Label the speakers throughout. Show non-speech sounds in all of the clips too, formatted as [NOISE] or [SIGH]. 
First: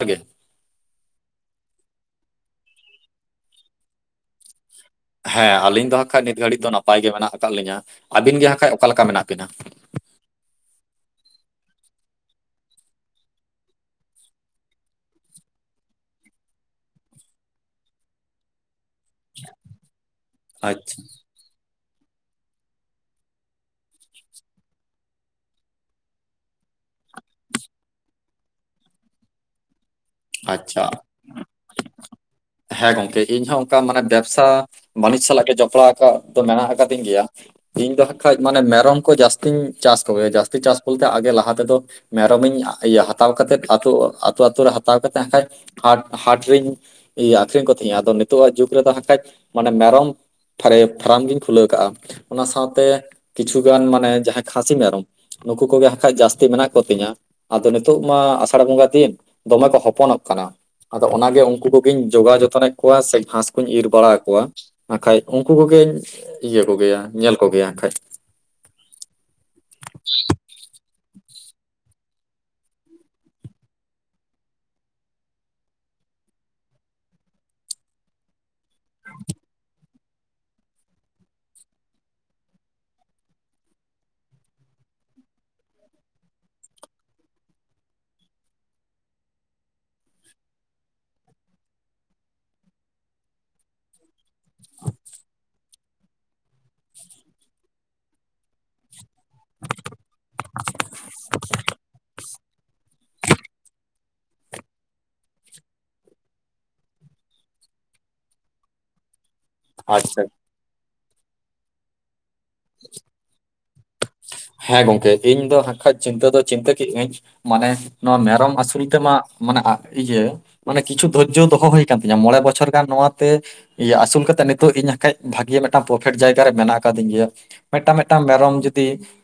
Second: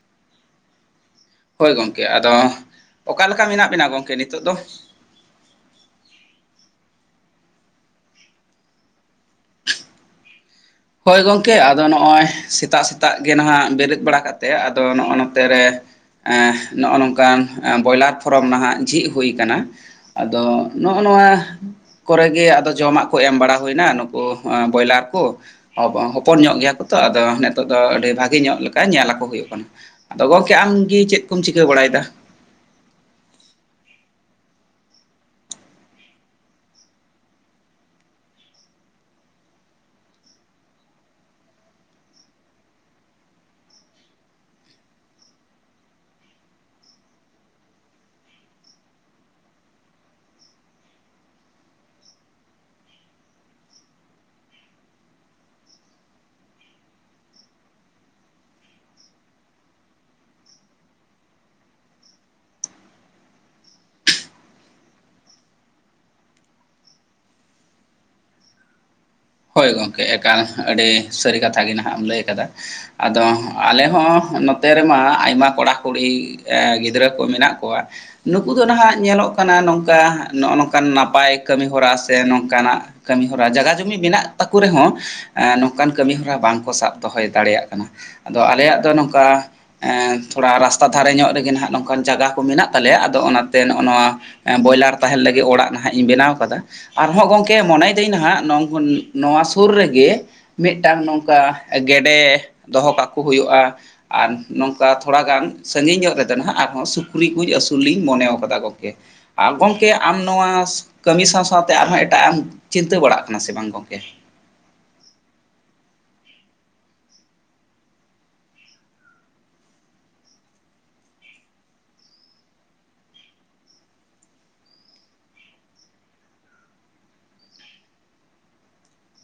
Speaker 1: Okay
Speaker 2: ᱦᱳᱭ ᱜᱚᱢᱠᱮ ᱟᱫᱚ ᱚᱠᱟ ᱞᱮᱠᱟ ᱢᱮᱱᱟᱜ ᱵᱮᱱᱟ ᱜᱚᱢᱠᱮ ᱱᱤᱛᱚᱜ ᱫᱚ
Speaker 1: ᱦᱮᱸ ᱟᱹᱞᱤᱧ ᱫᱚ ᱦᱟᱸᱠᱷᱟᱡ ᱱᱤᱛ ᱜᱷᱟᱹᱲᱤᱡ ᱫᱚ ᱱᱟᱯᱟᱭ ᱜᱮ ᱢᱮᱱᱟᱜ ᱟᱠᱟᱫ ᱞᱤᱧᱟᱹ ᱟᱹᱵᱤᱱ ᱜᱮ ᱦᱟᱸᱜᱠᱷᱟᱡ ᱚᱠᱟᱮ ᱞᱮᱠᱟ ᱢᱮᱱᱟᱜ ᱵᱤᱱᱟ
Speaker 2: ᱦᱳᱭ ᱜᱚᱢᱠᱮ ᱟᱫᱚ ᱱᱚᱜᱼᱚᱭ ᱥᱮᱛᱟᱜ ᱥᱮᱛᱟᱜ ᱜᱮ ᱱᱟᱦᱟᱜ ᱵᱮᱨᱮᱫ ᱵᱟᱲᱟ ᱠᱟ ᱠᱟᱛᱮᱫ ᱟᱫᱚ ᱱᱚᱜᱼᱚᱭ ᱱᱚᱛᱮ ᱨᱮ ᱱᱚᱜᱼᱚ ᱱᱚᱝᱠᱟᱱ ᱵᱚᱭᱞᱟᱨ ᱯᱷᱚᱨᱚᱢ ᱱᱟᱦᱟᱜ ᱡᱷᱤᱡ ᱦᱩᱭ ᱟᱠᱟᱱᱟ ᱟᱫᱚ
Speaker 1: ᱟᱪᱪᱷᱟ
Speaker 2: ᱱᱚᱜᱼᱚ ᱱᱚᱣᱟ ᱠᱚᱨᱮ ᱜᱮ ᱟᱫᱚ ᱡᱚᱢᱟᱜ ᱠᱚ ᱮᱢ ᱵᱟᱲᱟ ᱦᱩᱭᱱᱟ ᱱᱩᱠᱩ ᱵᱚᱭᱞᱟᱨ ᱠᱚ ᱦᱚᱯᱚᱱ ᱧᱚᱜ ᱜᱮᱭᱟ ᱠᱚ ᱛᱚ ᱟᱫᱚ ᱱᱤᱛᱚᱜ ᱫᱚ ᱟᱹᱰᱤ ᱵᱷᱟᱜᱮ ᱧᱚᱜ ᱞᱮᱠᱟ ᱧᱮᱞ ᱟᱠᱚ ᱦᱩᱭᱩᱜ ᱠᱟᱱᱟ ᱟᱫᱚ ᱜᱚᱢᱠᱮ
Speaker 1: ᱟᱪᱪᱷᱟ
Speaker 2: ᱟᱢᱜᱮ ᱪᱮᱫ ᱠᱚᱢ ᱪᱤᱠᱟᱹ ᱵᱟᱲᱟᱭᱮᱫᱟ
Speaker 1: ᱦᱮᱸ ᱜᱚᱢᱠᱮ ᱤᱧᱦᱚ ᱚᱱᱠᱟ ᱢᱟᱱᱮ ᱵᱮᱵᱽᱥᱟ ᱵᱟᱹᱱᱤᱡᱽ ᱥᱟᱞᱟᱜ ᱜᱮ ᱡᱚᱯᱲᱟᱣ ᱟᱠᱟᱫ ᱫᱚ ᱢᱮᱱᱟᱜ ᱟᱠᱟᱫᱤᱧ ᱜᱮᱭᱟ ᱤᱧ ᱫᱚ ᱦᱟᱸᱜ ᱠᱷᱟᱱᱡ ᱢᱟᱱᱮ ᱢᱮᱨᱚᱢ ᱠᱚ ᱡᱟᱹᱥᱛᱤᱧ ᱪᱟᱥ ᱠᱚᱜᱮᱭᱟ ᱡᱟᱹᱥᱛᱤ ᱪᱟᱥ ᱵᱚᱞᱛᱮ ᱟᱜᱮ ᱞᱟᱦᱟ ᱛᱮᱫᱚ ᱢᱮᱨᱚᱢ ᱤᱧ ᱤᱭᱟᱹ ᱦᱟᱛᱟᱣ ᱠᱟᱛᱮᱫ ᱟᱛᱩ ᱟᱛᱩ ᱨᱮᱧ ᱦᱟᱛᱟᱣᱛ ᱦᱟᱜ ᱠᱷᱟᱱᱡ ᱦᱟᱴ ᱦᱟᱴ ᱨᱤᱧ ᱟᱠᱷᱨᱤᱧ ᱠᱚ ᱛᱟᱦᱮᱧ ᱟᱫᱚ ᱱᱤᱛᱚᱜ ᱡᱩᱜᱽ ᱨᱮ ᱫᱚ ᱦᱠᱷᱟᱡ ᱢᱟᱱᱮ ᱢᱮᱨᱚᱢ ᱯᱷᱟᱨᱟᱢ ᱜᱤᱧ ᱠᱷᱩᱞᱟᱹᱣ ᱠᱟᱜᱼᱟ ᱚᱱᱟ ᱥᱟᱶᱛᱮ ᱠᱤᱪᱷᱩᱩᱜᱟᱱ ᱢᱟᱱᱮ ᱡᱟᱦᱟᱸᱭ ᱠᱷᱟᱥᱤ ᱢᱮᱨᱚᱢ ᱱᱩᱠᱩ ᱠᱚᱜᱮ ᱦᱟᱜ ᱠᱷᱟᱡ ᱡᱟᱹᱥᱛᱤ ᱢᱮᱱᱟᱜ ᱠᱚᱛᱤᱧᱟᱹ ᱟᱫᱚ ᱱᱤᱛᱳᱜ ᱢᱟ ᱟᱥᱟᱲ ᱵᱚᱸᱜᱟ ᱫᱤᱱ ᱫᱚᱢᱮ ᱠᱚ ᱦᱚᱯᱚᱱᱚᱜ ᱠᱟᱱᱟ ᱟᱫᱚ ᱚᱱᱟᱜᱮ ᱩᱱᱠᱩ ᱠᱚᱜᱮᱧ ᱡᱚᱜᱟᱣ ᱡᱚᱛᱚᱱᱮᱫ ᱠᱚᱣᱟ ᱥᱮ ᱜᱷᱟᱸᱥ ᱠᱚᱧ ᱤᱨ ᱵᱟᱲᱟ ᱟᱠᱚᱣᱟ ᱦᱟᱜ ᱠᱷᱟᱡ ᱩᱱᱠᱩ ᱠᱚᱜᱮᱧ ᱤᱭᱟᱹ ᱠᱚᱜᱮᱭᱟ ᱧᱮᱞ ᱠᱚᱜᱮᱭᱟ ᱦᱟᱜ ᱠᱷᱟᱡ
Speaker 2: ᱦᱳᱭ ᱜᱚᱢᱠᱮ ᱮᱠᱟᱞ ᱟᱹᱰᱤ ᱥᱟᱹᱨᱤ ᱠᱟᱛᱷᱟ ᱜᱮ ᱱᱟᱦᱟᱜ ᱮᱢ ᱞᱟᱹᱭ ᱟᱠᱟᱫᱟ ᱟᱫᱚ ᱟᱞᱮ ᱦᱚᱸ ᱱᱚᱛᱮ ᱨᱮᱢᱟ ᱟᱭᱢᱟ ᱠᱚᱲᱟ ᱠᱩᱲᱤ ᱜᱤᱫᱽᱨᱟᱹ ᱠᱚ ᱢᱮᱱᱟᱜ ᱠᱚᱣᱟ ᱱᱩᱠᱩ ᱫᱚ ᱱᱟᱦᱟᱜ ᱧᱮᱞᱚᱜ ᱠᱟᱱᱟ ᱱᱚᱝᱠᱟ ᱱᱚᱜᱼᱚ ᱱᱚᱝᱠᱟᱱ ᱱᱟᱯᱟᱭ ᱠᱟᱹᱢᱤ ᱦᱚᱨᱟ ᱥᱮ ᱱᱚᱝᱠᱟᱱᱟᱜ ᱠᱟᱹᱢᱤ ᱦᱚᱨᱟ ᱡᱟᱭᱟ ᱡᱩᱢᱤ ᱢᱮᱱᱟᱜ ᱛᱟᱠᱚ ᱨᱮᱦᱚᱸ ᱱᱚᱝᱠᱟᱱ ᱠᱟᱹᱢᱤ ᱦᱚᱨᱟ ᱵᱟᱝᱠᱚ ᱥᱟᱵ ᱫᱚᱦᱚᱭ ᱫᱟᱲᱮᱭᱟᱜ ᱠᱟᱱᱟ ᱟᱫᱚ ᱟᱞᱮᱭᱟᱜ ᱫᱚ ᱱᱚᱝᱠᱟ ᱮᱜ ᱛᱷᱚᱲᱟ ᱨᱟᱥᱛᱟ ᱫᱷᱟᱨᱮ ᱧᱚᱜ ᱨᱮᱜᱮ ᱦᱟᱸᱜ ᱱᱚᱝᱠᱟᱱ ᱡᱟᱭᱜᱟ ᱠᱚ ᱢᱮᱱᱟᱜ ᱛᱟᱞᱮᱭᱟ ᱟᱫᱚ ᱚᱱᱟᱛᱮ ᱱᱚᱜᱼᱚ ᱱᱚᱣᱟ ᱵᱚᱭᱞᱟᱨ ᱛᱟᱦᱮᱱ ᱞᱟᱹᱜᱤᱫ ᱚᱲᱟᱜ ᱱᱟᱦᱟᱜ ᱤᱧ ᱵᱮᱱᱟᱣ ᱠᱟᱫᱟ ᱟᱨᱦᱚ ᱜᱚᱝᱠᱮ ᱢᱚᱱᱮᱭᱮᱫᱟᱹᱧ ᱱᱟᱦᱟᱜ ᱱᱚᱝ ᱱᱚᱣᱟ ᱥᱩᱨ ᱨᱮᱜᱮ ᱢᱤᱫᱴᱟᱝ ᱱᱚᱝᱠᱟ ᱜᱮᱰᱮ ᱫᱚᱦᱚ ᱠᱟᱠᱚ ᱦᱩᱭᱩᱜᱼᱟ ᱟᱨ ᱱᱚᱝᱠᱟ ᱛᱷᱚᱲᱟ ᱜᱟᱱ ᱥᱟᱺᱜᱤᱧ ᱧᱚᱜ ᱨᱮᱫᱚ ᱦᱟᱸᱜ ᱟᱨᱦᱚᱸ ᱥᱩᱠᱨᱤ ᱠᱚ ᱟᱹᱥᱩᱞ ᱞᱤᱧ ᱢᱚᱱᱮᱣ ᱠᱟᱫᱟ ᱜᱚᱢᱠᱮ ᱟᱨ ᱜᱚᱢᱠᱮ ᱟᱢ
Speaker 1: ᱟᱪᱪᱷᱟ
Speaker 2: ᱱᱚᱣᱟ ᱠᱟᱹᱢᱤ ᱥᱟᱶ ᱥᱟᱶᱛᱮ ᱟᱨᱦᱚᱸ ᱮᱴᱟᱜ ᱮᱢ ᱪᱤᱱᱛᱟᱹ ᱵᱟᱲᱟᱜ ᱠᱟᱱᱟ ᱥᱮ ᱵᱟᱝ ᱜᱚᱝᱠᱮ
Speaker 1: ᱦᱮᱸ ᱜᱚᱝᱠᱮ ᱤᱧ ᱫᱚ ᱦᱟᱠᱷᱟᱡ ᱪᱤᱱᱛᱟᱹ ᱫᱚ ᱪᱤᱱᱛᱟᱹ ᱠᱮ ᱜᱟᱹᱧ ᱢᱟᱱᱮ ᱱᱚᱣᱟ ᱢᱮᱨᱚᱢ ᱟᱹᱥᱩᱞ ᱛᱮᱢᱟ ᱢᱟᱱᱮ ᱤᱭᱟᱹ ᱢᱟᱱᱮ ᱠᱤᱪᱷᱩ ᱫᱷᱳᱨᱡᱚ ᱫᱚᱦᱚ ᱦᱩᱭ ᱟᱠᱟᱱ ᱛᱤᱧᱟᱹ ᱢᱚᱬᱮ ᱵᱚᱪᱷᱚᱨ ᱜᱟᱱ ᱱᱚᱣᱟᱛᱮ ᱤᱭᱟᱹ ᱟᱹᱥᱩᱞ ᱠᱟᱛᱮᱜ ᱱᱤᱛᱚᱜ ᱤᱧ ᱦᱟᱠᱷᱟᱡ ᱵᱷᱟᱜᱮ ᱢᱤᱫᱴᱟᱝ ᱯᱨᱚᱯᱷᱤᱴ ᱡᱟᱭᱜᱟ ᱨᱮ ᱢᱮᱱᱟᱜ ᱟᱠᱟᱫᱤᱧ ᱜᱮᱭᱟ ᱢᱤᱫᱴᱟᱝ ᱢᱤᱫᱴᱟᱝ ᱢᱮᱨᱚᱢ ᱡᱩᱫᱤ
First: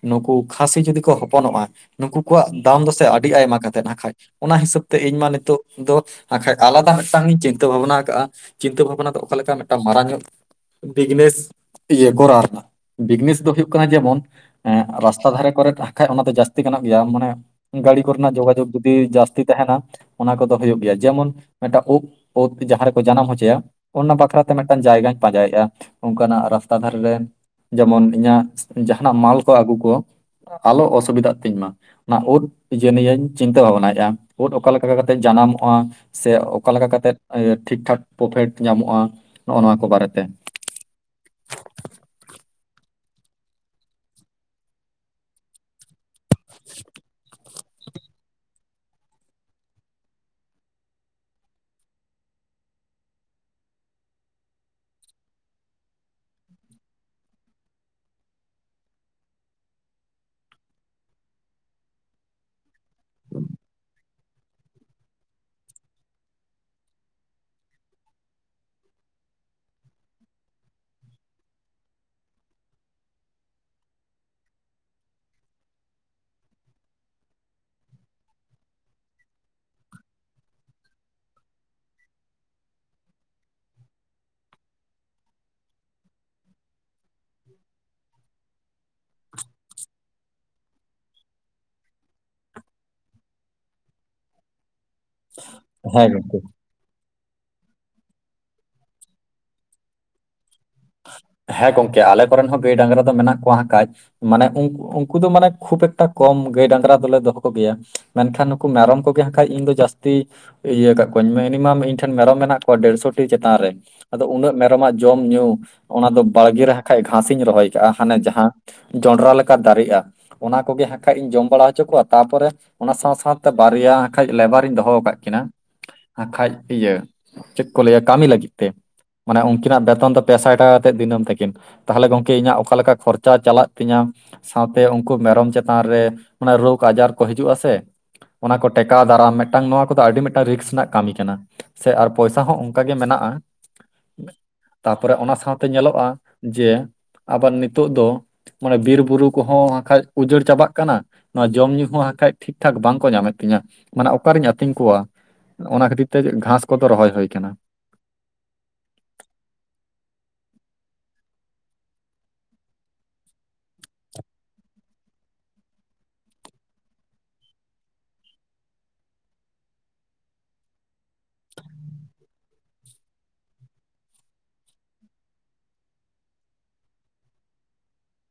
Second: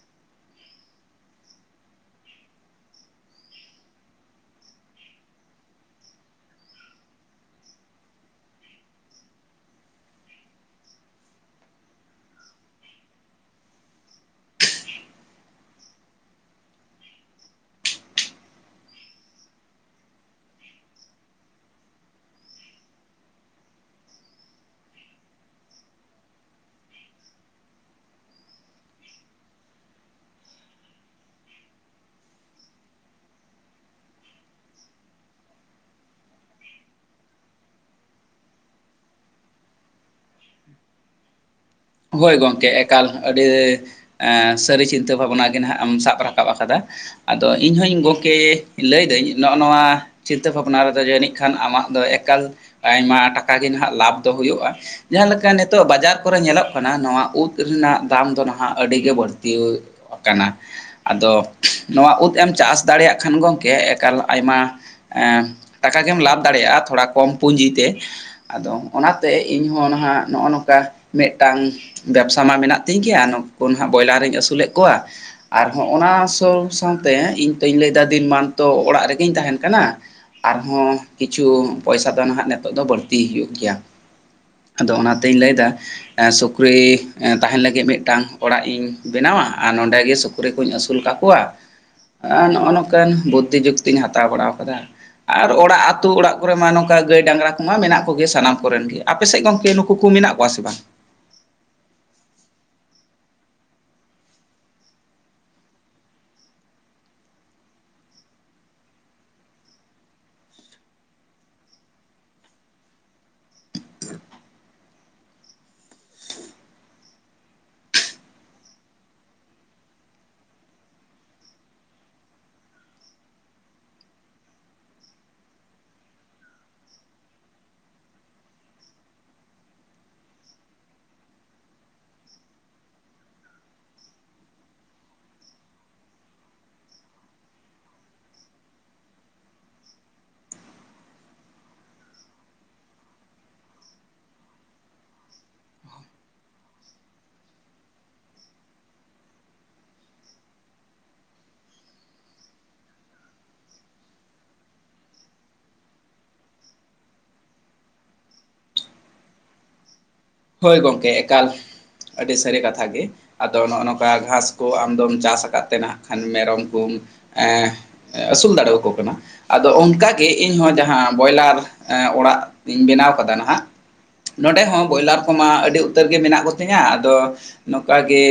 Speaker 1: ᱱᱩᱠᱩ ᱠᱷᱟᱹᱥᱤ ᱡᱩᱫᱤ ᱠᱚ ᱦᱚᱯᱚᱱᱚᱜᱼᱟ ᱱᱩᱠᱩ ᱠᱚᱣᱟᱜ ᱫᱟᱢ ᱫᱚᱥᱮ ᱟᱹᱰᱤ ᱟᱭᱢᱟ ᱠᱟᱛᱮᱫ ᱱᱟᱠᱷᱟᱡ ᱚᱱᱟ ᱦᱤᱥᱟᱹᱵᱽ ᱛᱮ ᱤᱧ ᱢᱟ ᱱᱤᱛᱚᱜ ᱫᱚ ᱱᱟᱠᱷᱟᱡ ᱟᱞᱟᱫᱟ ᱢᱤᱫᱴᱟᱝᱤᱧ ᱪᱤᱱᱛᱟᱹ ᱵᱷᱟᱵᱱᱟ ᱟᱠᱟᱫᱼᱟ ᱪᱤᱱᱛᱟᱹ ᱵᱷᱟᱵᱽᱱᱟ ᱫᱚ ᱚᱠᱟ ᱞᱮᱠᱟ ᱢᱤᱫᱴᱟᱝ ᱢᱟᱨᱟᱝ ᱧᱚᱜ ᱵᱤᱜᱽᱱᱮᱥ ᱤᱭᱟᱹ ᱠᱚᱨᱟᱣ ᱨᱮᱱᱟᱜ ᱵᱤᱜᱽᱱᱮᱥ ᱫᱚ ᱦᱩᱭᱩᱜ ᱠᱟᱱᱟ ᱡᱮᱢᱚᱱ ᱦᱮᱸ ᱨᱟᱥᱛᱟ ᱫᱷᱟᱨᱮ ᱠᱚᱨᱮ ᱦᱟᱠᱷᱟᱱᱡ ᱚᱱᱟ ᱫᱚ ᱡᱟᱹᱥᱛᱤ ᱜᱟᱱᱚᱜ ᱜᱮᱭᱟ ᱢᱟᱱᱮ ᱜᱟᱹᱲᱤ ᱠᱚᱨᱮᱱᱟᱜ ᱡᱳᱜᱟᱡᱳᱜᱽ ᱡᱩᱫᱤ ᱡᱟᱹᱥᱛᱤ ᱛᱟᱦᱮᱱᱟ ᱚᱱᱟ ᱠᱚᱫᱚ ᱦᱩᱭᱩᱜ ᱜᱮᱭᱟ ᱡᱮᱢᱚᱱ ᱢᱤᱫᱴᱟᱝ ᱩᱵ ᱯᱩᱛ ᱡᱟᱦᱟᱸ ᱨᱮᱠᱚ ᱡᱟᱱᱟᱢ ᱦᱚᱪᱚᱭᱟ ᱚᱱᱟ ᱵᱟᱠᱷᱨᱟᱛᱮ ᱢᱤᱫᱴᱟᱱ ᱡᱟᱭᱜᱟᱧ ᱯᱟᱸᱡᱟᱭᱮᱫᱼᱟ ᱚᱱᱠᱟᱱᱟᱜ ᱨᱟᱥᱛᱟ ᱫᱷᱟᱨᱮ ᱨᱮ ᱡᱮᱢᱚᱱ ᱤᱧᱟᱹᱜ ᱡᱟᱦᱱᱟᱜ ᱢᱟᱞ ᱠᱚ ᱟᱹᱜᱩ ᱠᱚ᱾ ᱟᱞᱚ ᱚᱥᱩᱵᱤᱫᱷᱟᱜ ᱛᱤᱧ ᱢᱟ᱾ ᱚᱱᱟ ᱩᱫ ᱱᱤᱭᱟᱹᱧ ᱪᱤᱱᱛᱟᱹ ᱵᱷᱟᱵᱱᱟᱭᱮᱫᱼᱟ ᱩᱫ ᱚᱠᱟ ᱞᱮᱠᱟ ᱠᱟᱛᱮᱫ ᱡᱟᱱᱟᱢᱚᱜᱼᱟ᱾ ᱥᱮ ᱚᱠᱟᱞᱮᱠᱟ ᱠᱟᱛᱮᱜ ᱴᱷᱤᱠᱴᱷᱟᱠ ᱯᱨᱚᱯᱷᱤᱴ ᱧᱟᱢᱚᱜᱼᱟ ᱱᱚᱜᱼᱚ ᱱᱚᱣᱟ ᱠᱚ ᱵᱟᱨᱮᱛᱮ᱾
Speaker 2: ᱦᱳᱭ ᱜᱚᱢᱠᱮ ᱮᱠᱟᱞ ᱟᱹᱰᱤ᱾ ᱥᱟᱹᱨᱤ ᱪᱤᱱᱛᱟᱹ ᱵᱷᱟᱵᱱᱟ ᱜᱮ ᱦᱟᱜ ᱮᱢ ᱥᱟᱵ ᱨᱟᱠᱟᱵ ᱟᱠᱟᱫᱟ᱾ ᱟᱫᱚ ᱤᱧᱦᱚᱸᱧ ᱜᱚᱢᱠᱮ ᱞᱟᱹᱭᱫᱟᱹᱧ ᱱᱚᱜᱼᱚ ᱱᱚᱣᱟ᱾ ᱪᱤᱱᱛᱟᱹ ᱵᱷᱟᱵᱽᱱᱟ ᱨᱮᱫᱚ ᱡᱟᱹᱱᱤᱡ ᱠᱷᱟᱱ ᱟᱢᱟᱜ ᱫᱚ ᱮᱠᱟᱞ ᱟᱭᱢᱟ ᱴᱟᱠᱟ ᱜᱮ ᱦᱟᱜ ᱞᱟᱵᱷ ᱫᱚ ᱦᱩᱭᱩᱜᱼᱟ᱾ ᱡᱟᱦᱟᱸ ᱞᱮᱠᱟ ᱱᱤᱛᱚᱜ ᱵᱟᱡᱟᱨ ᱠᱚᱨᱮ ᱧᱮᱞᱚᱜ᱾ ᱚᱱᱟ ᱱᱚᱣᱟ ᱩᱫ ᱨᱮᱱᱟᱜ ᱫᱟᱢ ᱫᱚ ᱱᱟᱦᱟᱜ ᱟᱹᱰᱤᱜ ᱜᱮ ᱵᱟᱹᱲᱛᱤ ᱟᱠᱟᱱᱟ᱾ ᱟᱫᱚ ᱱᱚᱣᱟ ᱩᱫ ᱮᱢ ᱪᱟᱥ ᱫᱟᱲᱮᱭᱟᱜ ᱠᱷᱟᱱ ᱜᱚᱢᱠᱮ ᱮᱠᱟᱞ ᱟᱭᱢᱟ᱾ ᱮ ᱴᱟᱠᱟ ᱜᱮᱢ ᱞᱟᱵᱷ ᱫᱟᱲᱮᱭᱟᱜᱼᱟ ᱛᱷᱚᱲᱟ ᱠᱚᱢ ᱯᱩᱸᱡᱤ ᱛᱮ᱾ ᱟᱫᱚ ᱚᱱᱟᱛᱮ ᱤᱧᱦᱚᱸ ᱱᱟᱦᱟᱜ ᱱᱚᱜᱼᱚ ᱱᱚᱝᱠᱟ ᱢᱮ᱾ ᱢᱤᱫᱴᱟᱝ ᱵᱮᱵᱥᱟ ᱢᱟ ᱢᱮᱱᱟᱜ ᱛᱤᱧ ᱜᱮᱭᱟ ᱱᱩᱠᱩ ᱱᱟᱦᱟᱜ ᱵᱚᱭᱞᱟᱨᱤᱧ ᱟᱹᱥᱩᱞᱮᱫ ᱠᱚᱣᱟ᱾ ᱟᱨ ᱦᱚᱸᱜᱼ ᱚᱱᱟ ᱥᱟᱶ ᱥᱟᱶᱛᱮ ᱤᱧ ᱛᱚᱧ ᱞᱟᱹᱭᱫᱟ ᱫᱤᱱᱢᱟᱱ ᱛᱚ ᱚᱲᱟᱜ ᱨᱮᱜᱤᱧ ᱛᱟᱦᱮᱱ ᱠᱟᱱᱟ᱾ ᱟᱨᱦᱚᱸ ᱠᱤᱪᱷᱩ ᱯᱚᱭᱥᱟ ᱫᱚ ᱱᱟᱦᱟᱜ ᱱᱤᱛᱚᱜ ᱫᱚ ᱵᱟᱹᱲᱛᱤ ᱦᱩᱭᱩᱜ ᱜᱮᱭᱟ᱾ ᱟᱫᱚ ᱚᱱᱟᱛᱤᱧ ᱞᱟᱹᱭ ᱮᱫᱟ᱾ ᱥᱩᱠᱨᱤ ᱛᱟᱦᱮᱱ ᱞᱟᱹᱜᱤᱫ ᱢᱤᱫᱴᱟᱝ ᱚᱲᱟᱜ ᱤᱧ ᱵᱮᱱᱟᱣᱟ ᱟᱨ ᱱᱚᱰᱮ ᱜᱮ ᱥᱩᱼᱼ ᱥᱩᱠᱨᱤ ᱠᱚᱧ ᱟᱹᱥᱩᱞ ᱠᱫ ᱠᱚᱣᱟ ᱱᱚᱜᱼᱚ ᱱᱚᱝᱠᱟᱱ ᱵᱩᱫᱽᱫᱷᱤ ᱡᱩᱠᱛᱤᱧ ᱦᱟᱛᱟᱣ ᱵᱟᱲᱟ ᱟᱠᱟᱫᱟ᱾ ᱟᱨ ᱚᱲᱟᱜ ᱟᱹᱛᱩ
Speaker 1: ᱦᱮᱸ
Speaker 2: ᱚᱲᱟᱜ
Speaker 1: ᱜᱚᱝᱠᱮ
Speaker 2: ᱠᱚᱨᱮ [INAUDIBLE] ᱜᱟᱹᱭ ᱰᱟᱝᱨᱟ ᱠᱚᱢᱟ ᱢᱮᱱᱟᱜ ᱠᱚᱜᱮ ᱥᱟᱱᱟᱢ ᱠᱚᱨᱮᱱ ᱜᱮ ᱟᱯᱮᱥᱮᱫ ᱜᱚᱝᱠᱮ ᱱᱩᱠᱩ ᱠᱚ ᱢᱮᱱᱟᱜ ᱠᱚᱣᱟ ᱥᱮ ᱵᱟᱝ᱾
Speaker 1: ᱦᱮᱸ ᱜᱚᱝᱠᱮ ᱟᱞᱮ ᱠᱚᱨᱮᱱ ᱦᱚᱸ ᱜᱟᱹᱭ ᱰᱟᱝᱨᱟ ᱫᱚ ᱢᱮᱱᱟᱜ ᱠᱚᱣᱟ ᱠᱟᱡ᱾ ᱢᱟᱱᱮ ᱩᱱᱠᱩ ᱫᱚ ᱢᱟᱱᱮ ᱠᱷᱩᱵ ᱮᱠᱴᱟ ᱠᱚᱢ ᱜᱟᱹᱭ ᱰᱟᱝᱨᱟ ᱫᱚᱞᱮ ᱫᱚᱦᱚ ᱠᱚᱜᱮᱭᱟ᱾ ᱢᱮᱱᱠᱷᱟᱱ ᱱᱩᱠᱩ ᱢᱮᱨᱚᱢ ᱠᱚᱜᱮ ᱦᱟᱜ ᱠᱷᱟᱡ ᱤᱧ ᱫᱚ ᱡᱟᱹᱥᱛᱤ᱾ ᱤᱭᱟᱹᱠᱟᱜ ᱠᱚᱣᱟᱧ ᱢᱤᱱᱤᱢᱟᱢ ᱤᱧ ᱴᱷᱮᱱ ᱢᱮᱨᱚᱢ ᱢᱮᱱᱟᱜ ᱠᱚᱣᱟ ᱰᱮᱲᱥᱚ ᱴᱤ ᱪᱮᱛᱟᱱ ᱨᱮ᱾ ᱟᱫᱚ ᱩᱱᱟᱹᱜ ᱢᱮᱨᱚᱢᱟᱜ ᱡᱚᱢ ᱧᱩ ᱚᱱᱟ ᱫᱚ ᱵᱟᱲᱜᱮ ᱨᱮ ᱠᱷᱟᱱᱡ ᱜᱷᱟᱥᱤᱧ ᱨᱚᱦᱚᱭ ᱠᱟᱜᱼᱟ ᱦᱟᱱᱮ ᱡᱟᱦᱟᱸ᱾ ᱡᱚᱱᱰᱨᱟ ᱞᱮᱠᱟ ᱫᱟᱨᱮᱜᱼᱟ ᱚᱱᱟ ᱠᱚᱜᱮ ᱦᱟᱠᱷᱟᱡ ᱤᱧ ᱡᱚᱢ ᱵᱟᱲᱟ ᱦᱚᱪᱚ ᱠᱚᱣᱟ ᱛᱟᱨᱯᱚᱨᱮ᱾ ᱚᱱᱟ ᱥᱟᱶ ᱥᱟᱶᱛᱮ ᱵᱟᱨᱭᱟ ᱠᱷᱟᱡ ᱞᱮᱵᱟᱨᱤᱧ ᱫᱚᱦᱚ ᱟᱠᱟᱫ ᱠᱤᱱᱟ᱾ ᱟᱨ ᱠᱷᱟᱡ ᱤᱭᱟᱹ ᱪᱮᱫ ᱠᱚ ᱞᱟᱹᱭᱟ ᱠᱟᱹᱢᱤ ᱞᱟᱹᱜᱤᱫ ᱛᱮ ᱢᱟᱱᱮ ᱩᱱᱠᱤᱱᱟᱜ ᱵᱮᱛᱚᱱ ᱫᱚ ᱯᱮᱥᱟᱭ᱾ ᱴᱟ ᱠᱟᱛᱮᱫ ᱫᱤᱱᱟᱹᱢ ᱛᱟᱹᱠᱤᱱ ᱛᱟᱦᱚᱞᱮ ᱜᱚᱢᱠᱮ ᱤᱧᱟᱹᱜ ᱚᱠᱟ ᱞᱮᱠᱟ ᱠᱷᱚᱨᱪᱟ ᱪᱟᱞᱟᱜ ᱛᱤᱧᱟᱹ᱾ ᱥᱟᱶᱛᱮ ᱩᱱᱠᱩ ᱢᱮᱨᱚᱢ ᱪᱮᱛᱟᱱ ᱨᱮ ᱨᱳᱜᱽ ᱟᱡᱟᱨ ᱠᱚ ᱦᱤᱡᱩᱜᱼᱟ ᱥᱮ᱾ ᱚᱱᱟ ᱠᱚ ᱴᱮᱠᱟᱣ ᱫᱟᱨᱟᱢ ᱢᱤᱫᱴᱟᱝ ᱱᱚᱣᱟ ᱠᱚᱫᱚ ᱟᱹᱰᱤ ᱢᱤᱫᱴᱟᱝ ᱨᱤᱠᱥ ᱨᱮᱱᱟᱜ ᱠᱟᱹᱢᱤ ᱠᱟᱱᱟ᱾ ᱥᱮ ᱟᱨ ᱯᱚᱭᱥᱟ ᱦᱚᱸ ᱚᱱᱠᱟᱜ ᱜᱮ ᱢᱮᱱᱟᱜᱼᱟ ᱛᱟᱯᱚᱨᱮ ᱚᱱᱟ ᱥᱟᱶ᱾ ᱛᱮ ᱧᱮᱞᱚᱜᱼᱟ ᱡᱮ ᱟᱵᱟᱨ ᱱᱤᱛᱚᱜ ᱫᱚ᱾ ᱢᱟᱱᱮ ᱵᱤᱨ ᱵᱩᱨᱩ ᱠᱚᱦᱚᱸ ᱵᱟᱝᱠᱷᱟᱡ ᱩᱡᱟᱹᱲ ᱪᱟᱵᱟᱜ ᱠᱟᱱᱟ᱾ ᱱᱚᱣᱟ ᱡᱚᱢᱧᱩ ᱦᱚᱸ ᱵᱟᱠᱷᱟᱡ ᱴᱷᱤᱠ ᱴᱷᱟᱠ ᱵᱟᱝᱠᱚ ᱧᱟᱢᱮᱫ ᱛᱤᱧᱟᱹ ᱢᱟᱱᱮ ᱚᱠᱟᱨᱤᱧ ᱟᱹᱛᱤᱧ ᱠᱚᱣᱟ᱾ ᱚᱱᱟ ᱠᱷᱟᱹᱛᱤᱨ ᱛᱮ ᱜᱷᱟᱸᱥ ᱠᱚᱫᱚ ᱨᱚᱦᱚᱭ ᱦᱩᱭ ᱠᱟᱱᱟ᱾
Speaker 2: ᱦᱳᱭ ᱜᱚᱝᱠᱮ ᱮᱠᱟᱞ ᱟᱹᱰᱤ ᱥᱟᱹᱨᱤ ᱠᱟᱛᱷᱟ ᱜᱮ᱾ ᱟᱫᱚ ᱱᱚᱜᱼᱚ ᱱᱚᱝᱠᱟ ᱜᱷᱟᱥ ᱠᱚ ᱟᱢᱫᱢ ᱪᱟᱥ ᱟᱠᱟᱫ ᱛᱮ ᱱᱟᱜ ᱠᱷᱟᱱ ᱢᱮᱨᱚᱢ ᱠᱚᱢ ᱮᱸ᱾ ᱟᱹᱥᱩᱞ ᱫᱟᱲᱮᱭᱟᱠᱚ ᱠᱟᱱᱟ᱾ ᱟᱫᱚ ᱚᱱᱠᱟᱜᱮ ᱤᱧᱦᱚᱸ ᱡᱟᱦᱟᱸ ᱵᱚᱭᱞᱟᱨ ᱚᱲᱟᱜ ᱤᱧ ᱵᱮᱱᱟᱣ ᱠᱟᱫᱟ ᱱᱟᱦᱟᱜ᱾ ᱱᱚᱸᱰᱮ ᱦᱚᱸ ᱵᱚᱭᱞᱟᱨ ᱠᱚᱢᱟ ᱟᱹᱰᱤ ᱩᱛᱟᱹᱨ ᱜᱮ ᱢᱮᱱᱟᱜ ᱠᱚᱛᱤᱧᱟ ᱟᱫᱚ ᱱᱚᱝᱠᱟ ᱜᱮ᱾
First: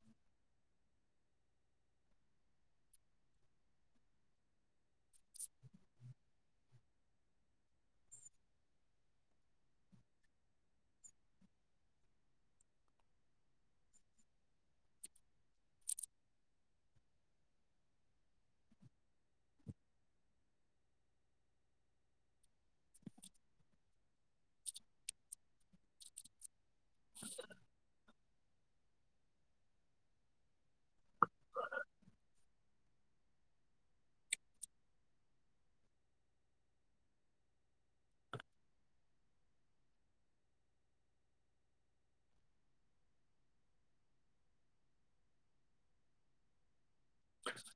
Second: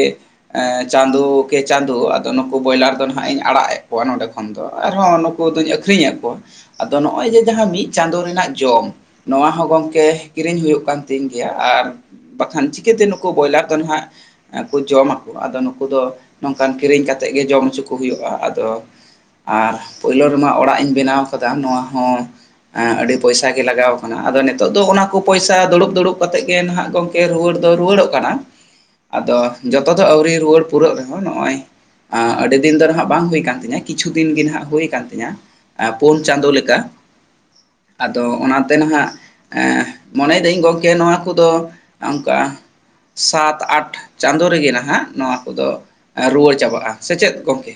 Speaker 2: ᱮᱸ ᱪᱟᱸᱫᱚ ᱠᱮ ᱪᱟᱸᱫᱚ ᱟᱫᱚ ᱱᱩᱠᱩ ᱵᱚᱭᱞᱟᱨ ᱫᱚ ᱱᱟᱦᱟᱜ ᱤᱧ ᱟᱲᱟᱜ ᱮᱫ ᱠᱚᱣᱟ ᱱᱚᱸᱰᱮ᱾ ᱛᱚᱠᱷᱚᱱ ᱫᱚ ᱟᱨᱦᱚᱸ ᱱᱩᱠᱩ ᱫᱚᱧ ᱟᱹᱠᱷᱨᱤᱧᱮᱫ ᱠᱚᱣᱟ, ᱟᱫᱚ ᱱᱚᱜᱼᱚᱭ ᱡᱮ ᱡᱟᱦᱟᱸ ᱢᱤᱫ ᱪᱟᱸᱫᱳ ᱨᱮᱱᱟᱜ ᱡᱚᱢ᱾ ᱱᱚᱣᱟ ᱦᱚᱸ ᱜᱚᱝᱠᱮ ᱠᱤᱨᱤᱧ ᱦᱩᱭᱩᱜ ᱠᱟᱱ ᱛᱤᱧ ᱜᱮᱭᱟ ᱟᱨ᱾ ᱵᱟᱠᱷᱟᱱ ᱪᱤᱠᱟᱹᱛᱮ ᱱᱩᱠᱩ ᱵᱚᱭᱞᱟᱨ ᱫᱚ ᱦᱟᱸᱜᱼᱼ ᱡᱚᱢ ᱟᱠᱚ ᱟᱫᱚ ᱱᱩᱠᱩ ᱫᱚ ᱱᱚᱝᱠᱟᱱ ᱠᱤᱨᱤᱧ ᱠᱟᱛᱮᱜ ᱜᱮ ᱡᱚᱢ ᱦᱚᱪᱚ ᱠᱚ ᱦᱩᱭᱩᱜᱼᱟ ᱟᱫᱚᱼᱼ ᱟᱨ ᱯᱳᱭᱞᱳ ᱨᱮᱢᱟ ᱚᱲᱟᱜ ᱤᱧ ᱵᱮᱱᱟᱣ ᱠᱟᱫᱟ ᱱᱚᱣᱟ ᱦᱚᱸᱼᱼ ᱟᱹᱰᱤ ᱯᱚᱭᱥᱟ ᱜᱮ ᱞᱟᱜᱟᱣ ᱠᱟᱱᱟ ᱟᱫᱚ ᱱᱤᱛᱚᱜ ᱫᱚ ᱚᱱᱟ ᱠᱚ ᱯᱚᱭᱥᱟ ᱫᱩᱲᱩᱵ ᱫᱩᱲᱩᱵ ᱠᱟᱛᱮᱫ ᱜᱮ ᱱᱟᱦᱟᱜᱼᱼ ᱜᱚᱢᱠᱮ ᱨᱩᱣᱟᱹᱲ ᱫᱚ ᱨᱩᱣᱟᱹᱲᱚᱜ ᱠᱟᱱᱟ, ᱟᱫᱚ ᱡᱚᱛᱚ ᱫᱚ ᱟᱹᱣᱨᱤ ᱨᱩᱣᱟᱹᱲ ᱯᱩᱨᱟᱹᱜ ᱨᱮᱦᱚᱸ ᱱᱚᱜᱼᱚᱭᱼᱼ ᱟᱹᱰᱤ ᱫᱤᱱ ᱫᱚ ᱦᱟᱸᱜ ᱵᱟᱝ ᱦᱩᱭ ᱠᱟᱱ ᱛᱤᱧᱟᱹ ᱠᱤᱪᱷᱩ ᱫᱤᱱ ᱜᱮ ᱦᱟᱸᱜ ᱦᱩᱭ ᱠᱟᱱ ᱛᱤᱧᱟᱹ, ᱯᱳᱱ ᱪᱟᱸᱫᱳ ᱞᱮᱠᱟ᱾ ᱟᱫᱚ ᱚᱱᱟ ᱛᱮ ᱱᱟᱦᱟᱜ ᱢᱚᱱᱮᱭ ᱫᱟᱹᱧ ᱜᱚᱢᱠᱮ ᱱᱚᱣᱟ ᱠᱚᱫᱚᱼᱼ ᱚᱱᱠᱟᱼᱼ ᱥᱟᱛ ᱟᱴ ᱪᱟᱸᱫᱳ ᱨᱮᱜᱮ ᱱᱟᱦᱟᱜ ᱱᱚᱣᱟ ᱠᱚᱫᱚ ᱨᱩᱣᱟᱹᱲ ᱪᱟᱵᱟᱜᱼᱟ᱾ ᱥᱮ ᱪᱮᱫ ᱜᱚᱢᱠᱮ?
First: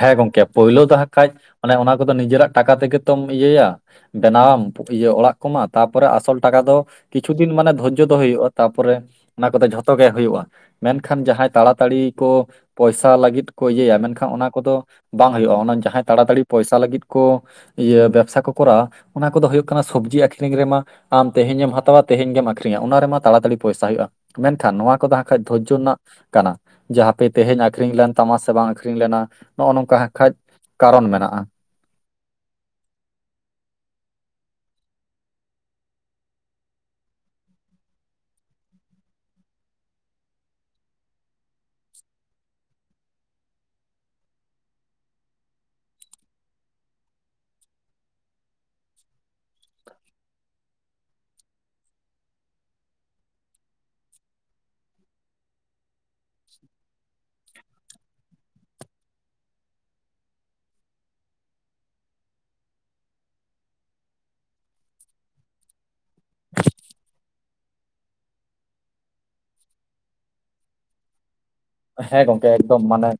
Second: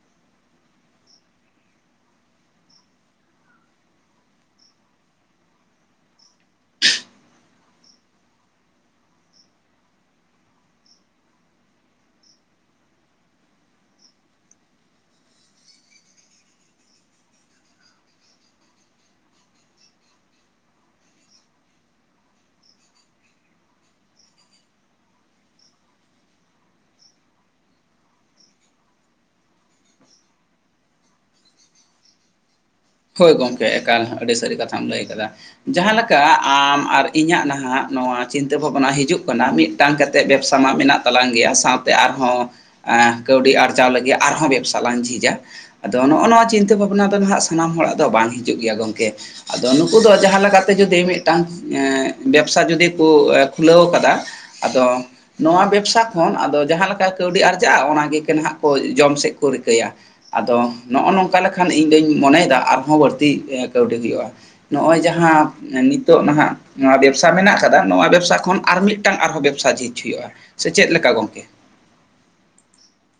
Speaker 1: ᱦᱮᱸ ᱜᱚᱝᱠᱮ ᱯᱳᱭᱞᱳ ᱫᱚ ᱦᱟᱸᱜ ᱠᱷᱟᱡ ᱢᱟᱱᱮ ᱚᱱᱟ ᱠᱚᱫᱚ ᱱᱤᱡᱮᱨᱟᱜ ᱴᱟᱠᱟ ᱛᱮᱜᱮ ᱛᱚᱢ ᱤᱭᱟᱹᱭᱟ᱾ ᱵᱮᱱᱟᱣᱟᱢ ᱤᱭᱟᱹ ᱚᱲᱟᱜ ᱠᱚᱢᱟ ᱛᱟᱨᱯᱚᱨᱮ ᱟᱥᱚᱞ ᱴᱟᱠᱟ ᱫᱚᱼᱼ ᱠᱤᱪᱷᱩ ᱫᱤᱱ ᱢᱟᱱᱮ ᱫᱷᱳᱨᱡᱚ ᱫᱚᱦᱚ ᱦᱩᱭᱩᱜᱼᱟ, ᱛᱟᱨᱯᱚᱨᱮᱼᱼ ᱚᱱᱟ ᱠᱚᱫᱚ ᱡᱷᱚᱛᱚ ᱜᱮ ᱦᱩᱭᱩᱜᱼᱟ᱾ ᱢᱮᱱᱠᱷᱟᱱ ᱡᱟᱦᱟᱸᱭ ᱛᱟᱲᱟᱛᱟᱲᱤ ᱠᱚ ᱯᱚᱭᱥᱟ ᱞᱟᱹᱜᱤᱫᱼᱼ ᱠᱚ ᱤᱭᱟᱹᱭᱟ ᱢᱮᱱᱠᱷᱟᱱ ᱚᱱᱟ ᱠᱚᱫᱚ ᱵᱟᱝ ᱦᱩᱭᱩᱜᱼᱟ, ᱚᱱᱟ ᱡᱟᱦᱟᱸᱭ ᱛᱟᱲᱟᱛᱟᱲᱤ ᱯᱚᱭᱥᱟ ᱞᱟᱹᱜᱤᱫ ᱠᱚᱼᱼ ᱤᱭᱟᱹ ᱵᱮᱵᱥᱟ ᱠᱚ ᱠᱚᱨᱟᱣᱟ ᱚᱱᱟ ᱠᱚᱫᱚ ᱦᱩᱭᱩᱜ ᱠᱟᱱᱟ ᱥᱚᱵᱽᱡᱤ ᱟᱠᱷᱨᱤᱧ ᱨᱮᱢᱟᱼᱼ ᱟᱢ ᱛᱮᱦᱮᱧ ᱮᱢ ᱦᱟᱛᱟᱣᱟ ᱛᱮᱦᱮᱧ ᱜᱮᱢ ᱟᱠᱷᱨᱤᱧᱟ ᱚᱱᱟ ᱨᱮᱢᱟ ᱛᱟᱲᱟ ᱛᱟᱲᱤ ᱯᱚᱭᱥᱟ ᱦᱩᱭᱩᱜᱼᱟ᱾ ᱢᱮᱱ ᱠᱷᱟᱱ ᱱᱚᱣᱟ ᱠᱚᱫᱚ ᱦᱟᱸᱜ ᱠᱷᱟᱡ ᱫᱷᱳᱨᱡᱚ ᱨᱮᱱᱟᱜ ᱠᱟᱱᱟ ᱡᱟ ᱦᱟᱸᱯᱮ ᱛᱮᱦᱮᱧ ᱟᱠᱷᱨᱤᱧ ᱞᱮᱱᱼᱼ ᱛᱟᱢᱟ ᱥᱮ ᱵᱟᱝ ᱟᱠᱷᱨᱤᱧ ᱞᱮᱱᱟ ᱱᱚᱜᱼᱚ ᱱᱚᱝᱠᱟ ᱦᱟᱸᱜ ᱠᱷᱟᱡ ᱠᱟᱨᱚᱱ ᱢᱮᱱᱟᱜᱼᱟ᱾
Speaker 2: ᱦᱳᱭ ᱜᱚᱢᱠᱮ ᱮᱠᱟᱞ ᱟᱹᱰᱤ ᱥᱟᱹᱨᱤ ᱠᱟᱛᱷᱟᱢ ᱞᱟᱹᱭ ᱟᱠᱟᱫᱟ᱾ ᱡᱟᱦᱟᱸ ᱞᱮᱠᱟ ᱟᱢ ᱟᱨ ᱤᱧᱟᱹᱜ ᱱᱟᱦᱟᱜ ᱱᱚᱣᱟ ᱪᱤᱱᱛᱟᱹ ᱵᱷᱟᱵᱽᱱᱟ ᱦᱤᱡᱩᱜ ᱠᱟᱱᱟ, ᱢᱤᱫᱼᱼ ᱢᱤᱫ ᱴᱟᱝ ᱠᱟᱛᱮᱫ ᱵᱮᱵᱥᱟ ᱢᱟ ᱢᱮᱱᱟᱜ ᱛᱟᱞᱟᱝ ᱜᱮᱭᱟ ᱥᱟᱸᱣᱛᱮ ᱟᱨᱦᱚᱸᱼᱼ ᱠᱟᱹᱣᱰᱤ ᱟᱨᱡᱟᱣ ᱞᱟᱹᱜᱤᱫ ᱟᱨᱦᱚᱸ ᱵᱮᱵᱽᱥᱟ ᱞᱟᱝ ᱡᱷᱤᱡᱼᱟ ᱟᱫᱚ ᱱᱚᱜᱼᱚ ᱱᱚᱣᱟ ᱪᱤᱱᱛᱟᱹ ᱵᱷᱟᱵᱽᱱᱟ ᱫᱚ ᱱᱟᱦᱟᱜᱼᱼ ᱥᱟᱱᱟᱢ ᱦᱚᱲᱟᱜ ᱫᱚ ᱵᱟᱝ ᱦᱤᱡᱩᱜ ᱜᱮᱭᱟ ᱜᱚᱢᱠᱮ᱾ ᱟᱫᱚ ᱱᱩᱠᱩ ᱫᱚ ᱡᱟᱦᱟᱸ ᱞᱮᱠᱟ ᱛᱮ ᱡᱩᱫᱤ ᱢᱤᱫᱴᱟᱱ ᱵᱮᱵᱥᱟ ᱡᱩᱫᱤ ᱠᱚ ᱠᱷᱩᱞᱟᱹᱣ ᱠᱟᱫᱟ᱾ ᱟᱫᱚᱼᱼ ᱱᱚᱣᱟ ᱵᱮᱵᱥᱟ ᱠᱷᱚᱱ ᱟᱫᱚ ᱡᱟᱦᱟᱸ ᱞᱮᱠᱟ ᱠᱟᱹᱣᱰᱤ ᱟᱨᱡᱟᱜᱼᱟ ᱚᱱᱟ ᱜᱮ ᱱᱟᱦᱟᱜ ᱠᱚ ᱡᱚᱢ ᱥᱮᱫ ᱠᱚ ᱨᱤᱠᱟᱹᱭᱟ᱾ ᱟᱫᱚ ᱱᱚᱜᱼᱚ ᱱᱚᱝᱠᱟ ᱞᱮᱠᱷᱟᱱ ᱤᱧ ᱫᱩᱧ ᱢᱚᱱᱮᱭᱮᱫᱟ ᱟᱨᱦᱚᱸ ᱵᱟᱹᱲᱛᱤ ᱠᱟᱹᱣᱰᱤ ᱦᱩᱭᱩᱜᱼᱟ᱾ ᱱᱚᱜᱼᱚᱭ ᱡᱟᱦᱟᱸ ᱱᱤᱛᱚᱜ ᱱᱟᱦᱟᱜᱼᱼ ᱱᱚᱣᱟ ᱵᱮᱵᱽᱥᱟ ᱢᱮᱱᱟᱜ ᱠᱟᱫᱟ ᱱᱚᱣᱟ ᱵᱮᱵᱽᱥᱟ ᱠᱷᱚᱱ ᱟᱨ ᱢᱤᱫᱴᱟᱱ ᱟᱨᱦᱚᱸ ᱵᱮᱵᱽᱥᱟ ᱡᱷᱤᱡ ᱦᱩᱭᱩᱜᱼᱟ ᱥᱮ ᱪᱮᱫ ᱞᱮᱠᱟ ᱜᱚᱝᱠᱮ?
Speaker 1: ᱦᱮᱸ ᱜᱚᱝᱠᱮ ᱮᱠᱫᱚᱢ ᱢᱟᱱᱮᱼᱼ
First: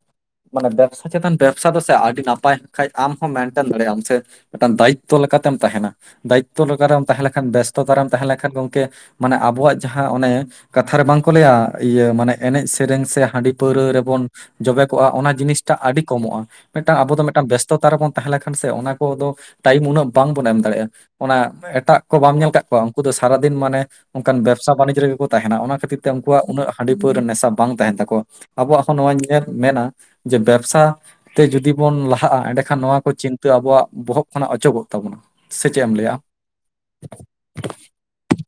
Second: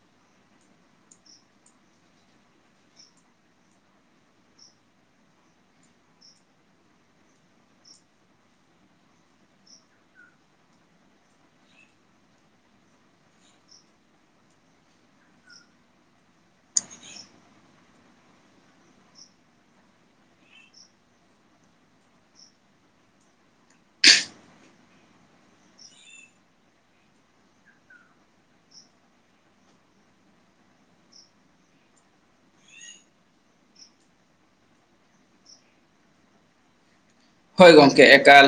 Speaker 1: ᱢᱟᱱᱮ ᱵᱮᱵᱽᱥᱟ ᱪᱮᱛᱟᱱ ᱵᱮᱵᱽᱥᱟ ᱫᱚ ᱥᱮ ᱟᱹᱰᱤ ᱱᱟᱯᱟᱭ ᱠᱷᱟᱡ ᱟᱢ ᱦᱚᱸ ᱢᱮᱱᱴᱮᱱ ᱫᱟᱲᱮᱭᱟᱜ ᱾ᱟᱢ ᱥᱮᱼᱼ ᱢᱤᱫᱴᱟᱝ ᱫᱟᱭᱤᱛᱛᱚ ᱞᱮᱠᱟᱛᱮᱢ ᱛᱟᱦᱮᱸᱱᱟ, ᱫᱟᱭᱤᱛᱛᱚ ᱞᱮᱠᱟ ᱞᱮᱠᱟᱨᱮᱢ ᱛᱟᱦᱮᱸ ᱞᱮᱱᱠᱷᱟᱱ ᱵᱮᱥᱛᱚᱛᱟ ᱨᱮᱢ ᱛᱟᱦᱮᱸ ᱞᱮᱱᱠᱷᱟᱱ ᱜᱚᱢᱠᱮᱼᱼ ᱢᱟᱱᱮ ᱟᱵᱚᱣᱟᱜ ᱡᱟᱦᱟᱸ ᱚᱱᱮ ᱠᱟᱛᱷᱟ ᱨᱮ ᱵᱟᱝᱠᱚ ᱞᱟᱹᱭᱟ ᱤᱭᱟᱹ ᱢᱟᱱᱮ ᱮᱱᱮᱡ ᱥᱮᱨᱮᱧ ᱥᱮᱼᱼ ᱦᱟᱹᱰᱤ ᱯᱟᱹᱣᱨᱟᱹ ᱨᱮᱵᱚᱱ ᱡᱚᱵᱮ ᱠᱚᱜᱼᱟ, ᱚᱱᱟ ᱡᱤᱱᱤᱥᱴᱟ ᱟᱹᱰᱤ ᱠᱚᱢᱚᱜᱼᱟ᱾ ᱢᱤᱫᱴᱟᱝ ᱟᱵᱚ ᱫᱚ ᱢᱤᱫᱴᱟᱱ ᱵᱮᱥᱛᱚᱛᱟ ᱨᱮᱵᱚᱱ ᱛᱟᱦᱮᱸ ᱞᱮᱱᱠᱷᱟᱱ ᱥᱮ ᱚᱱᱟ ᱠᱚᱫᱚ ᱴᱟᱭᱤᱢ ᱩᱱᱟᱹᱜ ᱵᱟᱝᱵᱚᱱ ᱮᱢ ᱫᱟᱲᱮᱭᱟᱜᱼᱟ᱾ ᱚᱱᱟ ᱮᱴᱟᱜ ᱠᱚ ᱵᱟᱢ ᱧᱮᱞ ᱠᱟᱫ ᱠᱚᱣᱟ ᱩᱱᱠᱩ ᱫᱚ ᱥᱟᱨᱟᱫᱤᱱ ᱢᱟᱱᱮᱼᱼ ᱚᱱᱠᱟᱱ ᱵᱮᱵᱽᱥᱟ ᱵᱟᱱᱤᱡᱽ ᱨᱮᱜᱮ ᱠᱚ ᱛᱟᱦᱮᱸᱱᱟ, ᱚᱱᱟ ᱠᱷᱟᱹᱛᱤᱨ ᱛᱮ ᱩᱱᱠᱩᱣᱟᱜ ᱩᱱᱟᱹᱜ ᱦᱟᱹᱰᱤ ᱯᱟᱹᱣᱨᱟᱹ ᱱᱮᱥᱟ ᱵᱟᱝ ᱛᱟᱦᱮᱸᱱ ᱛᱟᱠᱚᱣᱟ᱾ ᱟᱵᱚᱣᱟᱜ ᱦᱚᱸ ᱱᱚᱣᱟ ᱧᱮᱞ ᱢᱮᱱᱟ ᱡᱮ, ᱵᱮᱵᱽᱥᱟᱼᱼ ᱛᱮ ᱡᱩᱫᱤ ᱵᱚᱱ ᱞᱟᱦᱟᱜᱼᱟ, ᱮᱸᱰᱮᱠᱷᱟᱱ ᱱᱚᱣᱟ ᱠᱚ ᱪᱤᱱᱛᱟᱹ ᱟᱵᱚᱣᱟᱜ ᱵᱚᱦᱚᱜ ᱠᱷᱚᱱᱟᱜ ᱚᱪᱚᱜᱚᱜ ᱛᱟᱵᱚᱱᱟ᱾ ᱥᱮ ᱪᱮᱫ ᱮᱢ ᱞᱟᱹᱭᱟ ᱟᱢ?
Speaker 2: ᱦᱳᱭ ᱜᱚᱢᱠᱮ ᱮᱠᱟᱞ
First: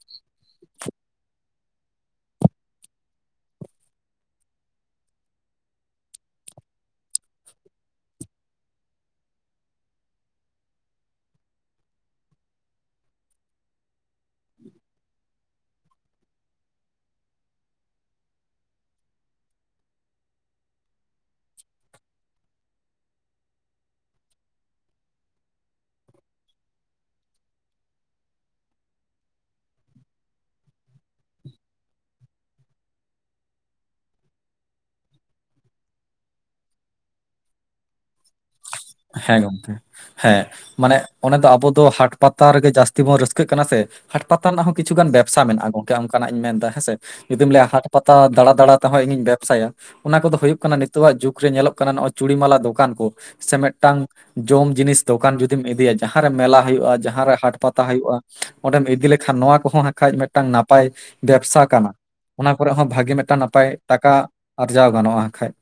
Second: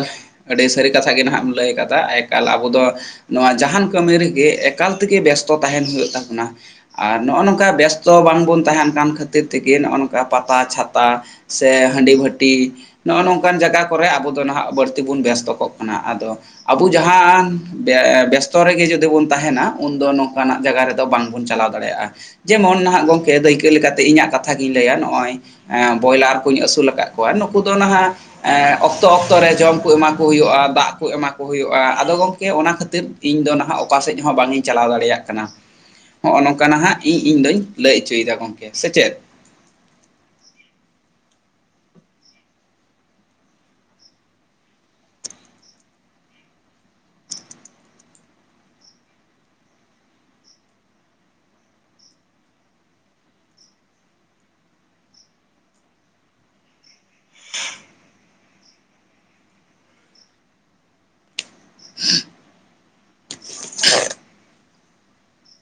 Speaker 2: ᱟᱹᱰᱤ ᱥᱟᱹᱨᱤ ᱠᱟᱛᱷᱟ ᱜᱮ ᱱᱟᱦᱟᱜ ᱮᱢ ᱞᱟᱹᱭ ᱠᱟᱫᱟ ᱮᱠᱟᱞ ᱟᱵᱚ ᱫᱚᱼᱼ ᱱᱚᱣᱟ ᱡᱟᱦᱟᱸᱱ ᱠᱟᱹᱢᱤ ᱨᱮᱜᱮ ᱮᱠᱟᱞ ᱛᱮᱜᱮ ᱵᱮᱥᱛᱚ ᱛᱟᱦᱮᱸᱱ ᱦᱩᱭᱩᱜ ᱛᱟᱵᱚᱱᱟ᱾ ᱟᱨ ᱱᱚᱜᱼᱚ ᱱᱚᱝᱠᱟ ᱵᱮᱥᱛᱚ ᱵᱟᱝᱵᱚᱱ ᱛᱟᱦᱮᱸᱱ ᱠᱟᱱ ᱠᱷᱟᱹᱛᱤᱨ ᱛᱮᱜᱮ ᱱᱚᱜᱼᱚ ᱱᱚᱝᱠᱟ ᱯᱟᱛᱟ ᱪᱷᱟᱛᱟᱼᱼ ᱥᱮ ᱦᱟᱹᱰᱤ ᱵᱷᱟᱹᱴᱤ ᱱᱚᱜᱼᱚᱼᱼ ᱱᱚᱠᱟᱱ ᱡᱟᱭᱜᱟ ᱠᱚᱨᱮ ᱟᱵᱚ ᱫᱚ ᱱᱟᱦᱟᱜ ᱵᱟᱹᱲᱛᱤ ᱵᱚᱱ ᱵᱮᱥᱛᱚ ᱠᱚᱜ ᱠᱟᱱᱟ, ᱟᱫᱚ ᱟᱵᱚ ᱡᱟᱦᱟᱸ ᱵᱮᱥᱛᱚ ᱨᱮᱜᱮ ᱡᱩᱫᱤ ᱵᱚᱱ ᱛᱟᱦᱮᱸᱱᱟ, ᱩᱱᱫᱚ ᱱᱚᱝᱠᱟᱱᱟᱜ ᱡᱟᱭᱜᱟ ᱨᱮᱫᱚ ᱵᱟᱝᱵᱚᱱ ᱪᱟᱞᱟᱣ ᱫᱟᱲᱮᱭᱟᱜ-ᱟ ᱾ ᱡᱮᱢᱚᱱ ᱱᱟᱦᱟᱜ ᱜᱚᱢᱠᱮ ᱫᱟᱹᱭᱠᱟᱹ ᱞᱮᱠᱟᱛᱮ ᱤᱧᱟᱹᱜ ᱠᱟᱛᱷᱟ ᱜᱤᱧ ᱞᱟᱹᱭᱟ, ᱱᱚᱜ-ᱚᱭ ᱵᱚᱭᱞᱟᱨ ᱠᱩᱧ ᱟᱹᱥᱩᱞ ᱟᱠᱟᱫ ᱠᱚᱣᱟ ᱱᱩᱠᱩ ᱫᱚ ᱱᱟᱦᱟᱜ ᱮ ᱚᱠᱛᱚ ᱚᱠᱛᱚ ᱨᱮ ᱡᱚᱢ ᱠᱚ ᱮᱢᱟ ᱠᱚ ᱦᱩᱭᱩᱜ-ᱟ, ᱫᱟᱜ ᱠᱚ ᱮᱢᱟ ᱠᱚ ᱦᱩᱭᱩᱜ-ᱟ, ᱟᱫᱚ ᱜᱚᱢᱠᱮ ᱚᱱᱟ ᱠᱷᱟᱹᱛᱤᱨ ᱤᱧ ᱫᱚ ᱱᱟᱦᱟᱜ ᱚᱠᱟ ᱥᱮᱫ ᱦᱚᱸ ᱵᱟᱝ ᱤᱧ ᱪᱟᱞᱟᱣ ᱫᱟᱲᱮᱭᱟᱜ ᱠᱟᱱᱟ᱾ ᱦᱚᱜ-ᱚ ᱱᱚᱝᱠᱟ ᱱᱟᱦᱟᱜ ᱤᱧ ᱤᱧᱫᱩᱧ ᱞᱟᱹᱭ ᱚᱪᱚᱭ ᱮᱫᱟ ᱜᱚᱢ
Speaker 1: ᱦᱮᱸ ᱜᱚᱢᱠᱮ [INAUDIBLE] ᱦᱮᱸ ᱾ ᱢᱟᱱᱮ ᱚᱱᱮ ᱛᱚ ᱟᱵᱚ ᱫᱚ ᱦᱟᱴ ᱯᱟᱛᱟ ᱨᱮᱜᱮ ᱡᱟᱹᱥᱛᱤ ᱵᱚᱱ ᱨᱟᱹᱥᱠᱟᱹᱜ ᱠᱟᱱᱟ ᱥᱮ᱾ ᱦᱟᱴ ᱯᱟᱛᱟ ᱨᱮᱱᱟᱜ ᱦᱚᱸ ᱠᱤᱪᱷᱩ ᱜᱟᱱ ᱵᱮᱵᱽᱥᱟ ᱢᱮᱱᱟᱜ-ᱟ ᱜᱚᱝᱠᱮ ᱚᱱᱠᱟᱱᱟᱜ ᱤᱧ ᱢᱮᱱ ᱮᱫᱟ ᱦᱮᱸ ᱥᱮ ᱾ ᱡᱩᱫᱤᱢ ᱞᱟᱹᱭᱟ ᱦᱟᱴ ᱯᱟᱛᱟ ᱫᱟᱬᱟ ᱫᱟᱬᱟ ᱛᱮᱦᱚᱸ ᱤᱧᱤᱧ ᱵᱮᱵᱽᱥᱟᱭᱟ ᱚᱱᱟ ᱠᱚᱫᱚ ᱦᱩᱭᱩᱜ ᱠᱟᱱᱟ ᱱᱤᱛᱳᱜᱟᱜ ᱡᱩᱜᱽ ᱨᱮ ᱧᱮᱞᱚᱜ ᱠᱟᱱᱟ ᱱᱚᱜ-ᱚ ᱪᱩᱲᱤ ᱢᱟᱞᱟ ᱫᱚᱠᱟᱱ ᱠᱚ ᱥᱮ ᱢᱤᱫᱴᱟᱝ ᱡᱚᱢ ᱡᱤᱱᱤᱥ ᱫᱚᱠᱟᱱ ᱡᱩᱫᱤᱢ ᱤᱫᱤᱭᱟ ᱡᱟᱦᱟᱸᱨᱮ ᱢᱮᱞᱟ ᱦᱩᱭᱩᱜ-ᱟ ᱡᱟᱦᱟᱸᱨᱮ ᱦᱟᱴ ᱯᱟᱛᱟ ᱦᱩᱭᱩᱜ-ᱟ ᱚᱸᱰᱮᱢ ᱤᱫᱤ ᱞᱮᱠᱷᱟᱱ ᱱᱚᱣᱟ ᱠᱚᱦᱚᱸ ᱦᱟᱸᱜ ᱠᱷᱟᱡ ᱢᱤᱫᱴᱟᱝ ᱱᱟᱯᱟᱭ ᱵᱮᱵᱽᱥᱟ ᱠᱟᱱᱟ ᱾ ᱚᱱᱟ ᱠᱚᱨᱮ ᱦᱚᱸ ᱵᱷᱟᱜᱮ ᱢᱤᱫᱴᱟᱝ ᱱᱟᱯᱟᱭ ᱴᱟᱠᱟ ᱟᱨᱡᱟᱣ ᱜᱟᱱᱚᱜ-ᱟ ᱦᱟᱜ ᱠᱷᱟᱡ ᱾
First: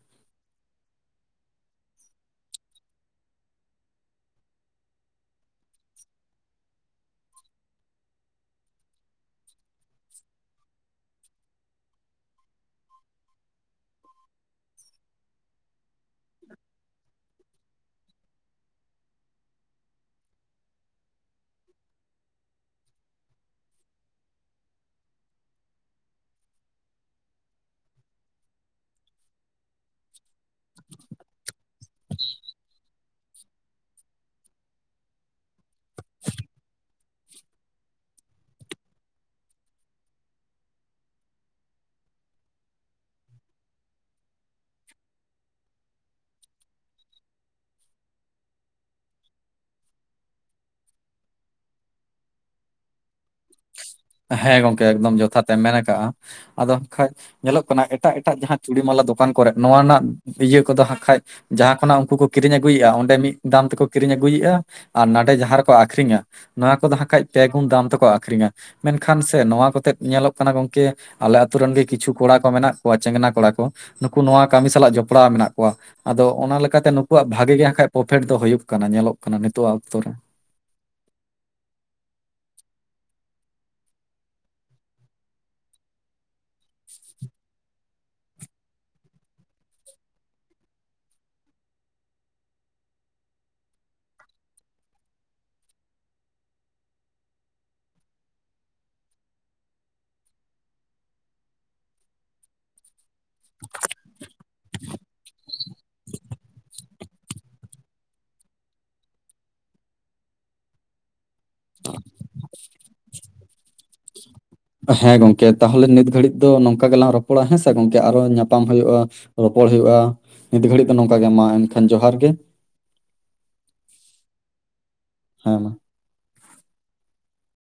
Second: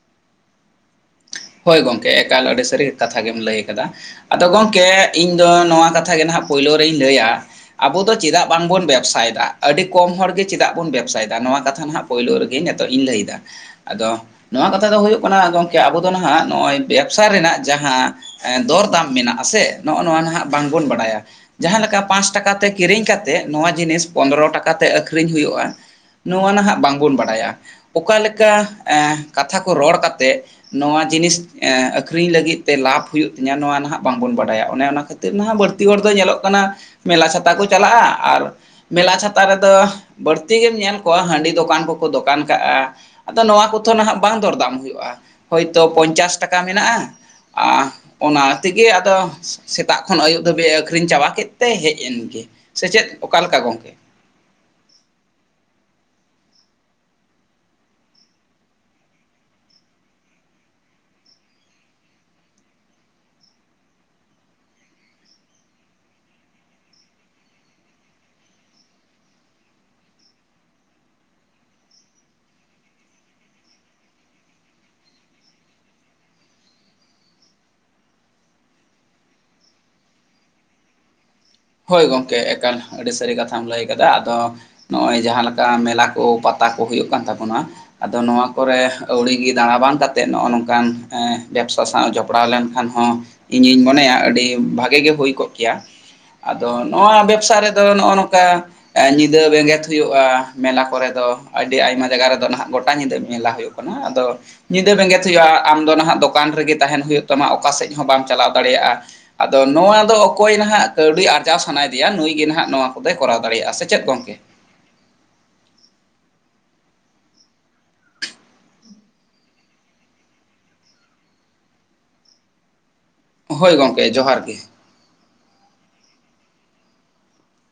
Speaker 2: ᱦᱳᱭ ᱜᱚᱢᱠᱮ ᱮᱠᱟᱞ ᱟᱹᱰᱤ ᱥᱟᱹᱨᱤ ᱠᱟᱛᱷᱟ ᱜᱮᱢ ᱞᱟᱹᱭ ᱟᱠᱟᱫᱟ ᱾ ᱟᱫᱚ ᱜᱚᱢᱠᱮ ᱤᱧ ᱫᱚ ᱱᱚᱣᱟ ᱠᱟᱛᱷᱟ ᱜᱮ ᱱᱟᱦᱟᱜ ᱯᱳᱭᱞᱳ ᱨᱮᱧ ᱞᱟᱹᱭᱟ ᱟᱵᱚ ᱫᱚ ᱪᱮᱫᱟᱜ ᱵᱟᱝᱵᱚᱱ ᱵᱮᱵᱽᱥᱟᱭ ᱮᱫᱟ ᱟᱹᱰᱤ ᱠᱚᱢ ᱦᱚᱲᱜᱮ ᱪᱮᱫᱟᱜ ᱵᱚᱱ ᱵᱮᱵᱽᱥᱟᱭ ᱮᱫᱟ ᱱᱚᱣᱟ ᱠᱟᱛᱷᱟ ᱱᱟᱦᱟᱜ ᱯᱳᱭᱞᱳ ᱨᱮᱜᱮ ᱱᱮᱛᱚᱜ ᱤᱧ ᱞᱟᱹᱭ ᱮᱫᱟ ᱾ ᱟᱫᱚ ᱱᱚᱣᱟ ᱠᱟᱛᱷᱟ ᱫᱚ ᱦᱳᱭᱳᱜ ᱠᱟᱱᱟ ᱜᱚᱝᱠᱮ ᱟᱵᱚ ᱫᱚ ᱱᱟᱦᱟᱜ ᱱᱚᱜ-ᱚᱭ ᱵᱮᱵᱽᱥᱟ ᱨᱮᱱᱟᱜ ᱡᱟᱦᱟᱸ ᱦᱮ ᱫᱚᱨ ᱫᱟᱢ ᱢᱮᱱᱟᱜ ᱟᱥᱮ ᱱᱚᱜ-ᱚ ᱱᱚᱣᱟ ᱱᱟᱦᱟᱜ ᱵᱟᱝᱵᱚᱱ ᱵᱟᱰᱟᱭᱟ ᱾ ᱡᱟᱦᱟᱸ ᱞᱮᱠᱟ ᱯᱟᱸᱥ ᱴᱟᱠᱟ ᱛᱮ ᱠᱤᱨᱤᱧ ᱠᱟᱛᱮᱜ ᱱᱚᱣᱟ ᱡᱤᱱᱤᱥ ᱯᱚᱱᱫᱨᱚ ᱴᱟᱠᱟ ᱛᱮ ᱟᱹᱠᱷᱨᱤᱧ ᱦᱩᱭᱩᱜ-ᱟ ᱾ ᱱᱚᱣᱟ ᱱᱟᱦᱟᱜ ᱵᱟᱝᱵᱚᱱ ᱵᱟᱰᱟᱭᱟ ᱾ ᱚᱠᱟ ᱞᱮᱠᱟ ᱮ ᱠᱟᱛᱷᱟ ᱠᱚ ᱨᱚᱲ ᱠᱟᱛᱮᱜ ᱱᱚᱣᱟ ᱡᱤᱱᱤᱥ ᱮ ᱟᱹᱠᱷᱨᱤᱧ ᱞᱟᱹᱜᱤᱫ ᱛᱮ ᱞᱟᱵᱷ ᱦᱩᱭᱩᱜ ᱛᱤᱧᱟ ᱱᱚᱣᱟ ᱱᱟᱦᱟᱜ ᱵᱟᱝᱵᱚᱱ ᱵᱟᱰᱟᱭᱟ, ᱚᱱᱮ ᱚᱱᱟ ᱠᱷᱟᱹ ᱛᱮ ᱱᱟᱦᱟᱜ ᱵᱟᱹᱲᱛᱤ ᱦᱚᱲ ᱫᱚᱭ ᱧᱮᱞᱚᱜ ᱠᱟᱱᱟ ᱢᱮᱞᱟ ᱪᱷᱟᱛᱟ ᱠᱚ ᱪᱟᱞᱟᱜ-ᱟ ᱟᱨ ᱢᱮᱞᱟ ᱪᱷᱟᱛᱟ ᱨᱮᱫᱚ ᱵᱟᱹᱲᱛᱤ ᱜᱮᱢ ᱧᱮᱞ ᱠᱚᱣᱟ ᱦᱟᱺᱰᱤ ᱫᱚᱠᱟᱱ ᱠᱚ ᱠᱚ ᱫᱚᱠᱟᱱ ᱠᱟᱜ-ᱟ ᱾ ᱟᱫᱚ ᱱᱚᱣᱟ ᱠᱚᱫᱚ ᱱᱟᱦᱟᱜ ᱵᱟᱝ ᱫᱚᱨᱫᱟᱢ ᱦᱩᱭᱩᱜ-ᱟ, ᱦᱳᱭᱛᱚ ᱯᱚᱧᱪᱟᱥ ᱴᱟᱠᱟ ᱢᱮᱱᱟᱜ-ᱟ
Speaker 1: [INAUDIBLE]
Speaker 2: ᱚᱱᱟ ᱛᱮᱜᱮ ᱟᱫᱚ ᱥᱮ ᱥᱮᱛᱟᱜ ᱠᱷᱚᱱ ᱟᱹᱭᱩᱵ ᱫᱷᱟᱹᱵᱤᱡ ᱮ ᱟᱹᱠᱷᱨᱤᱧ ᱪᱟᱵᱟ ᱠᱮᱜ ᱛᱮ ᱦᱮᱡ ᱮᱱᱜᱮ ᱾ ᱥᱮᱪᱮᱫ ᱚᱠᱟ ᱞᱮᱠᱟ ᱜᱚᱝᱠᱮ?
Speaker 1: ᱦᱮᱸ ᱜᱚᱝᱠᱮ ᱮᱠᱫᱚᱢ ᱡᱚᱛᱷᱟᱛ ᱮᱢ ᱢᱮᱱ ᱟᱠᱟᱜ-ᱟ ᱾ ᱟᱫᱚ ᱠᱷᱟᱡ ᱧᱮᱞᱚᱜ ᱠᱟᱱᱟ ᱮᱴᱟᱜ ᱮᱴᱟᱜ ᱡᱟᱦᱟᱸ ᱪᱩᱲᱤ ᱢᱟᱞᱟ ᱫᱚᱠᱟᱱ ᱠᱚᱨᱮᱜ ᱱᱚᱣᱟ ᱨᱮᱱᱟᱜ ᱤᱭᱟᱹ ᱠᱚᱫᱚ ᱦᱟᱸᱜ ᱠᱷᱟᱡ ᱡᱟᱦᱟᱸ ᱠᱷᱚᱱᱟᱜ ᱩᱱᱠᱩ ᱠᱚ ᱠᱤᱨᱤᱧ ᱟᱹᱜᱩᱭᱮᱫ-ᱟ ᱚᱸᱰᱮ ᱢᱤᱫ ᱫᱟᱢ ᱛᱮᱠᱚ ᱠᱤᱨᱤᱧ ᱟᱹᱜᱩᱭᱮᱜ-ᱟ ᱟᱨ ᱱᱟᱰᱮ ᱡᱟᱦᱟ ᱨᱮᱠᱚ ᱟᱠᱷᱨᱤᱧᱟ ᱱᱚᱣᱟ ᱠᱚᱫᱚ ᱦᱟᱸᱜ ᱠᱷᱟᱡ ᱯᱮ ᱜᱩᱱ ᱫᱟᱢ ᱛᱮᱠᱚ ᱟᱠᱷᱨᱤᱧᱟ ᱾ ᱢᱮᱱᱠᱷᱟᱱ ᱥᱮ ᱱᱚᱣᱟ ᱠᱚᱛᱮᱫ ᱧᱮᱞᱚᱜ ᱠᱟᱱᱟ ᱜᱚᱝᱠᱮ ᱟᱞᱮ ᱟᱛᱩᱨᱮᱱ ᱜᱮ ᱠᱤᱪᱷᱩ ᱠᱚᱲᱟ ᱠᱚ ᱢᱮᱱᱟᱜ ᱠᱚᱣᱟ ᱪᱮᱝᱱᱟ ᱠᱚᱲᱟ ᱠᱚ, ᱱᱩᱠᱩ ᱱᱚᱣᱟ ᱠᱟᱹᱢᱤ ᱥᱟᱞᱟᱜ ᱡᱚᱯᱲᱟᱣ ᱢᱮᱱᱟᱜ ᱠᱚᱣᱟ ᱾ ᱟᱫᱚ ᱚᱱᱟ ᱞᱮᱠᱟᱛᱮ ᱱᱩᱠᱩᱣᱟᱜ ᱵᱷᱟᱜᱮ ᱜᱮ ᱦᱟᱸᱜ ᱠᱷᱟᱡ ᱯᱚᱯᱷᱮᱰ ᱫᱚ ᱦᱩᱭᱩᱜ ᱠᱟᱱᱟ ᱧᱮᱞᱚᱜ ᱠᱟᱱᱟ ᱱᱤᱛᱳᱜ ᱟᱜ ᱚᱠᱛᱚ ᱨᱮ ᱾
Speaker 2: ᱦᱳᱭ ᱜᱚᱝᱠᱮ ᱮᱠᱟᱱ ᱟᱹᱰᱤ ᱥᱟᱹᱨᱤ ᱠᱟᱛᱷᱟᱢ ᱞᱟᱹᱭ ᱟᱠᱟᱫᱟ ᱾ ᱟᱫᱚ ᱱᱚᱜ-ᱚᱭ ᱡᱟᱦᱟᱸ ᱞᱮᱠᱟ ᱢᱮᱞᱟ ᱠᱚ ᱯᱟ ᱛᱟ ᱠᱚ ᱦᱩᱭᱩᱜ ᱠᱟᱱ ᱛᱟᱵᱚᱱᱟ ᱟᱫᱚ ᱱᱚᱣᱟ ᱠᱚᱨᱮ ᱟᱹᱣᱲᱤ ᱜᱮ ᱫᱟᱬᱟ ᱵᱟᱝ ᱠᱟᱛᱮᱜ ᱱᱚᱜ-ᱚ ᱱᱚᱝᱠᱟᱱ ᱮ ᱵᱮᱵᱽᱥᱟ ᱥᱟᱶ ᱡᱚᱯᱲᱟᱣ ᱞᱮᱱᱠᱷᱟᱱ ᱦᱚᱸ ᱤᱧᱤᱧ ᱢᱚᱱᱮᱭᱟ ᱟᱹᱰᱤ ᱵᱷᱟᱜᱮ ᱜᱮ ᱦᱩᱭ ᱠᱚᱜ ᱜᱮᱭᱟ ᱾ ᱟᱫᱚ ᱱᱚᱣᱟ ᱵᱮᱵᱽᱥᱟ ᱨᱮᱫᱚ ᱱᱚᱜ-ᱚ ᱱᱚᱝᱠᱟ ᱮ ᱧᱤᱫᱟᱹ ᱵᱮᱸᱜᱮᱫ ᱦᱩᱭᱩᱜ-ᱟ ᱢᱮᱞᱟ ᱠᱚᱨᱮ ᱫᱚ, ᱟᱹᱰᱤ ᱟᱭᱢᱟ ᱡᱟᱜᱟ ᱨᱮᱫᱚ ᱱᱟᱦᱟᱜ ᱜᱚᱴᱟ ᱧᱤᱫᱟᱹ ᱢᱮᱞᱟ ᱦᱳᱭᱳᱜ ᱠᱟᱱᱟ ᱾ ᱟᱫᱚ ᱧᱤᱫᱟᱹ ᱵᱮᱸᱜᱮᱫ ᱦᱩᱭᱩᱜ-ᱟ ᱟᱢ ᱫᱚ ᱱᱟᱦᱟᱜ ᱫᱚᱠᱟᱱ ᱨᱮᱜᱮ ᱛᱟᱦᱮᱱ ᱦᱩᱭᱩᱜ ᱛᱟᱢᱟ ᱚᱠᱟᱥᱮᱫ ᱦᱚᱸ ᱵᱟᱝ ᱪᱟᱞᱟᱣ ᱫᱟᱲᱮᱭᱟᱜ-ᱟ, ᱟᱫᱚ ᱱᱚᱣᱟ ᱫᱚ ᱚᱠᱚᱭ ᱱᱟᱦᱟᱜ ᱠᱟᱹᱣᱰᱤ ᱟᱨᱡᱟᱣ ᱥᱟᱱᱟᱭᱮᱫᱮᱭᱟ ᱱᱩᱭ ᱜᱮ ᱱᱟᱦᱟᱸᱜ ᱱᱚᱣᱟ ᱠᱚᱫᱚᱭ ᱠᱚᱨᱟᱣ ᱫᱟᱲᱮᱭᱟᱜᱼᱟ ᱥᱮ ᱪᱮᱫ ᱜᱚᱝᱠᱮ?
Speaker 1: ᱦᱮᱸ ᱜᱚᱝᱠᱮ ᱛᱟᱦᱚᱞᱮ ᱱᱤᱛ ᱜᱷᱟᱹᱲᱤ ᱫᱚ ᱱᱚᱝᱠᱟ ᱜᱮᱞᱟᱝ ᱨᱚᱯᱚᱲᱟ ᱦᱮᱸᱥᱮ ᱜᱚᱝᱠᱮ ᱟᱨᱚ ᱧᱟᱯᱟᱢ ᱦᱳᱭᱳᱜᱼᱟ᱾ ᱨᱚᱯᱚᱲ ᱦᱩᱭᱳᱜᱼᱟ ᱱᱤᱛ ᱜᱷᱟᱹᱲᱤ ᱫᱚ ᱱᱚᱝᱠᱟ ᱜᱮ ᱢᱟ ᱮᱱᱠᱷᱟᱱ ᱡᱚᱦᱟᱨ ᱜᱮ᱾
Speaker 2: ᱦᱳᱭ ᱜᱚᱝᱠᱮ ᱡᱚᱦᱟᱨ ᱜᱮ᱾
Speaker 1: ᱦᱟᱸ ᱢᱟ